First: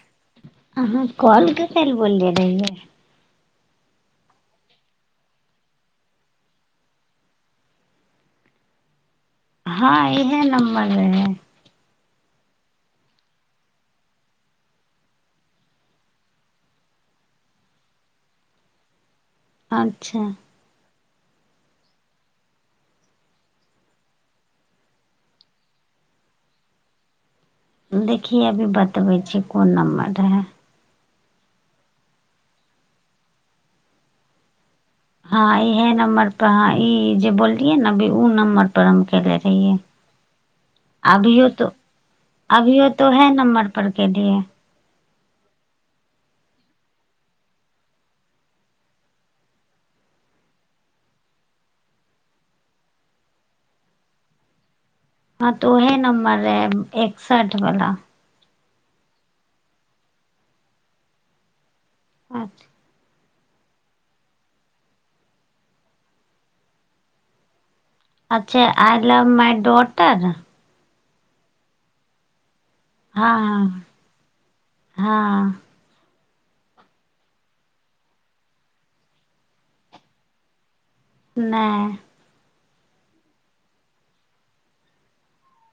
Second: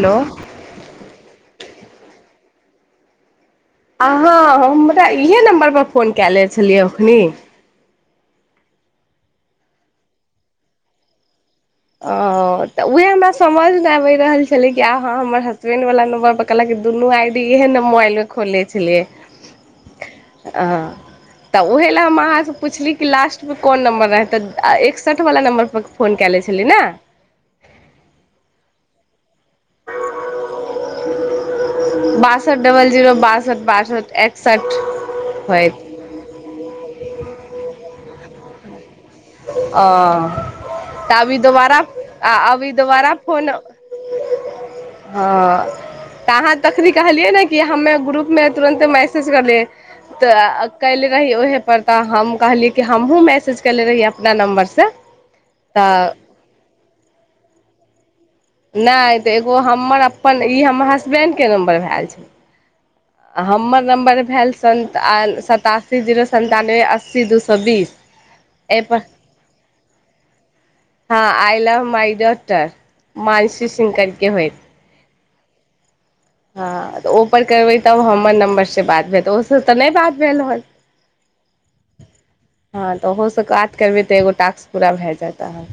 Hello. अहाँ कल कटल बोलले रहियै। अहाँ हमरा इहे नम्बर परर फोन कए ले छलियै एखनि। हँ इहे नम्बर रहै। ओ तऽ'उहे हमरा समझ ने आबि रहल छले कि आा हमर हसबेंड वाला नम्बर पर। कलक कि दुनू आईडी इहे ने मोबाइल में खोले छलिये। अच्छा। आह। [unintelligible] तऽ'ओहे ले हम अहाँ से पूछली कि लास्ट मे कोन नम्बर रहे ते एकसठ वला नम्बर पर फोन क ले छी। ी न। [unintelligible] देखिये अभी बतबे छी कोन नम्बर रहे। बासठ डबल जीरो बासठ बासठि एकसठ। [inaudible] हँ होइत इहे नम्बर पर ह ई जे बोललियए न अभी उ नम्बर पर हम खेले रहिये। आ। अभियो तो अभियो तो दोबारा है फोन नम्बर पर के लिए हँ त अहाँ तखनी कहलियै ने कि हमे ग्रुपमे तुरन्त मैसेज करलियै। तऽ' कले रही ओहे परर तऽ 'हम कहलियै कि हमहुँ मैसेज कले रहि। दुसरा नंबर से हँ तऽ' उहे नम्बर रहे एकसठ वाला। नहि तऽ'एगो हमर अपन ई हमर हसबेंडके नम्बर भेलए छै। आठ। [unintelligible] हमर नम्बर भेल स सतासी जीरो सन्तानबे अस्सी दू सए बीस। [inaudible] अच्छा आइ एहिपर लव माय डोटर। [inaudible] हँ I love my daughter Mansi हँ सि करके होइत। [inaudible] हँ। हँ तऽ'ओपर करबै तब हमर नम्बरसँ बात भेल त ओसँ तऽ'नहि बात भेल रहल। नैय हँ तऽ ओहोसँ काज करबै तऽ एगो टास्क पूरा भए जाता हन।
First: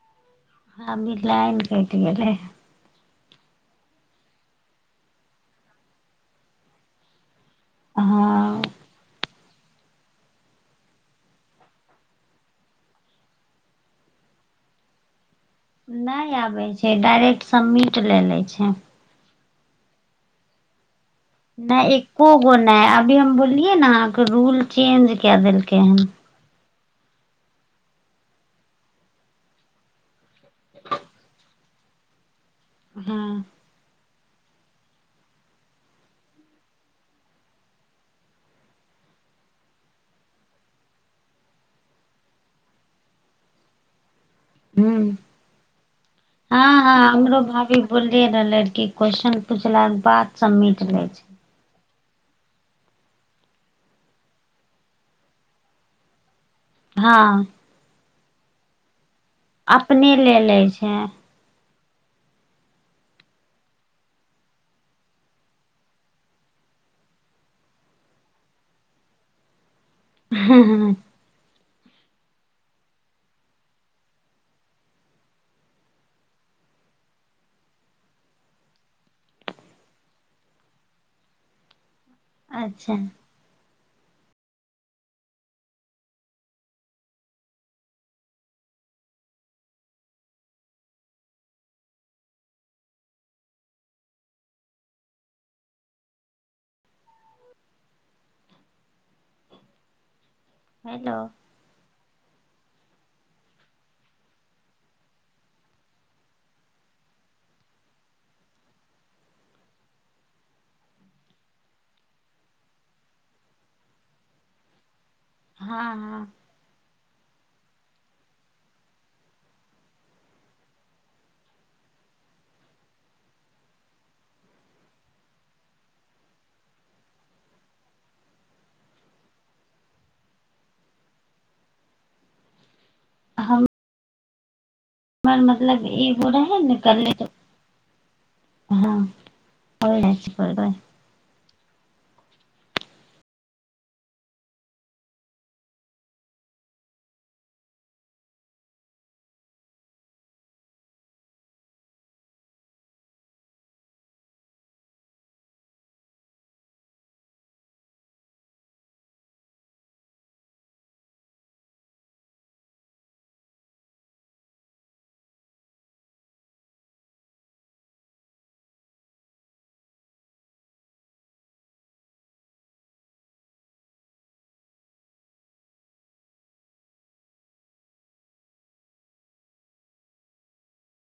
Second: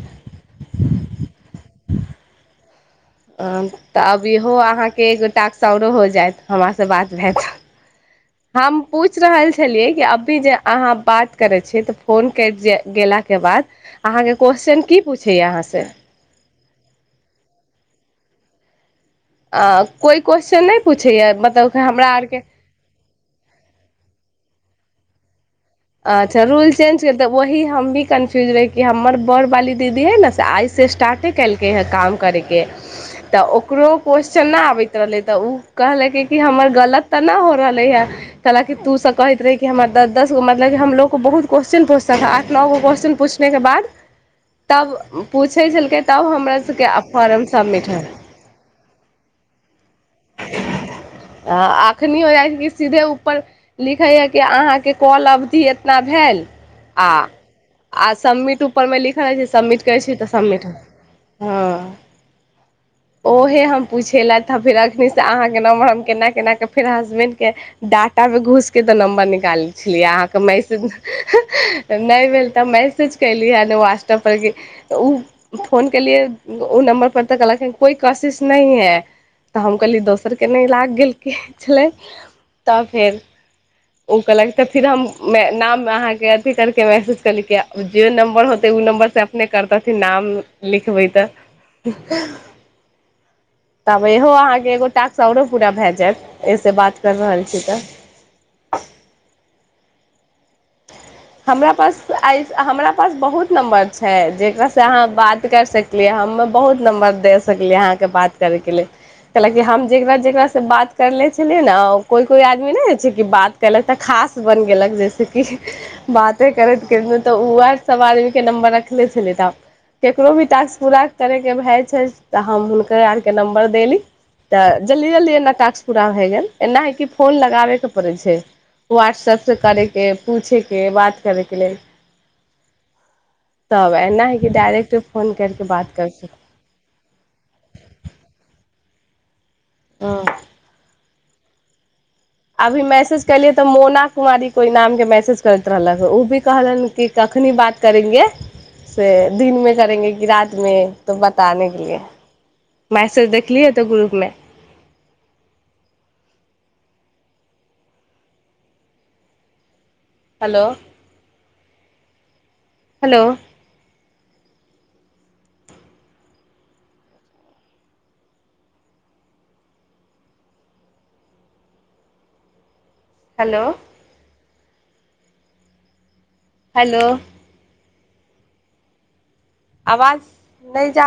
अभी लाइन केइट गेलै। तऽ अब इहो अहाँके एगो टाकसओरो हो जायत हमरासँ बात हत। हँ हम पूछ रहल छी। प छलियै कि अभी जे अहाँ बात करै छियै तऽ फोन कैट जाइ कैट गेलाके बाद अहाँ के क्वेस्चन की पूछय य अहाँ से? नहि आबै छै डाइरेक्ट सबमिट लए लै छै। अ कोई क्वेेश्चन नहि पूछैया मतलब हमरा आरके नै, अभी हम बोललिये न अहाँ के रूल चेंज क देलके हेन। अच्छा रूल चेंज कर तऽ वह हम भी कन्फ्यूज रहै कि हमर बड़ वाली दीदी ह न ने से आइ से स्टार्टे केलकै हँ काम करैके तऽ हूं उकरो क्वेश्चन नहि आबैत रहलै, तऽ ओ कहलकै कि हमर गलत तऽ नहि हो रहलै हँ। कहलकि तू सब कहैत रहे कि हमरा दस दस गो म [unintelligible] हमलोग बहु क्वेशस्चन पुछलकै आठ नओगो क्वेशस्चन पूछनेके बाद तब पूछै छलकै, तब हमरा हँ सभके फॉर्म सबमिट होइ क्वेस्चन पूछला के बाद सबमिट ले छै। अखनी हो जाइ छै कि सीधे ऊपर लिखे य के अहाँके कॉल अब एतना भेल आ, हँ आ सबमिट उपरमे लिखल रहइ छै सबमिट करै अपने छै तऽ ले लै सबमिट हँ छै [inaudible] ओहे हम पुछेलथि आ फेर एखन से अहाँके नम्बर हम केना केनााकऽ फेर हसबैण्डके डाटा पे घुसके तऽ नम्बर निकालै छलियै अहाँके मैसेज तऽ नहि भेल तऽ मैसेज कली हँ व्हाट्सअपर कि ओ फोन केलिए ओ नम्बर पर त कहलाखिन कोइ कोशिश नहिह है। तऽ हम कहलियै दोसरके नहि लागि गेलकै छलै। तब अच्छा फेर ओ कहल तऽ फेर हम नाम अहाँके अथी करके मैसेज कलेके, जे नम्बर होते ओ नम्बर से अपने करतथिन नाम लिखबै तऽ तब इहो अहाँके एगो टास्क आओरो पूरा भए जायत एहिसँ बात कर रहल छी तऽ हेलो हमरा पास ऐ हमरा पास बहुत नम्बर छै जेकररा से अहाँ बात कर सक लिए हमे बहुत नम्बर दे सकलियै अहाँके बात करैके ल लेल। कलकि हम जेकरा जेकास से बात करले छलियै ने कोइ- कोइ आदमी नहि छै कि बात केलक तऽ खास बन गेलक जैसेकि हँ हँ बाते कर तऽ उएह सब आदमी के नम्बर रखले छलै तऽ। ककरो भी टास्क पूरा करयके भए छै तऽ हम हुनकर आरके नम्बर देली। तऽ जल्दी जल्दी एना कास्ट पूरा भए गेल, एना हइ कि फोन लगाबयके पड़ै छै। व्हाट्सऐपसँ करैके पूछे के बात करे के लेल तब ऐना है कि डायरेक्ट फोन हां करके मतलब बात कर ईगो हो सक रहे ने करले त हँ। होये जाए हँ छी [unintelligible] अभी मैसेज केलियै तऽ मोना कुमारी कोइ नामके मैसेज करैत रहलक, ओ भी कहलन की कखनी बात करेंगे? से दिन में करेंगे कि रात मे तो बतााने के लिए? मैसेज देखलिय तऽ ग्रुप मे। हेलो। हेलो। हेलो। हेलो। आवाज नहि जा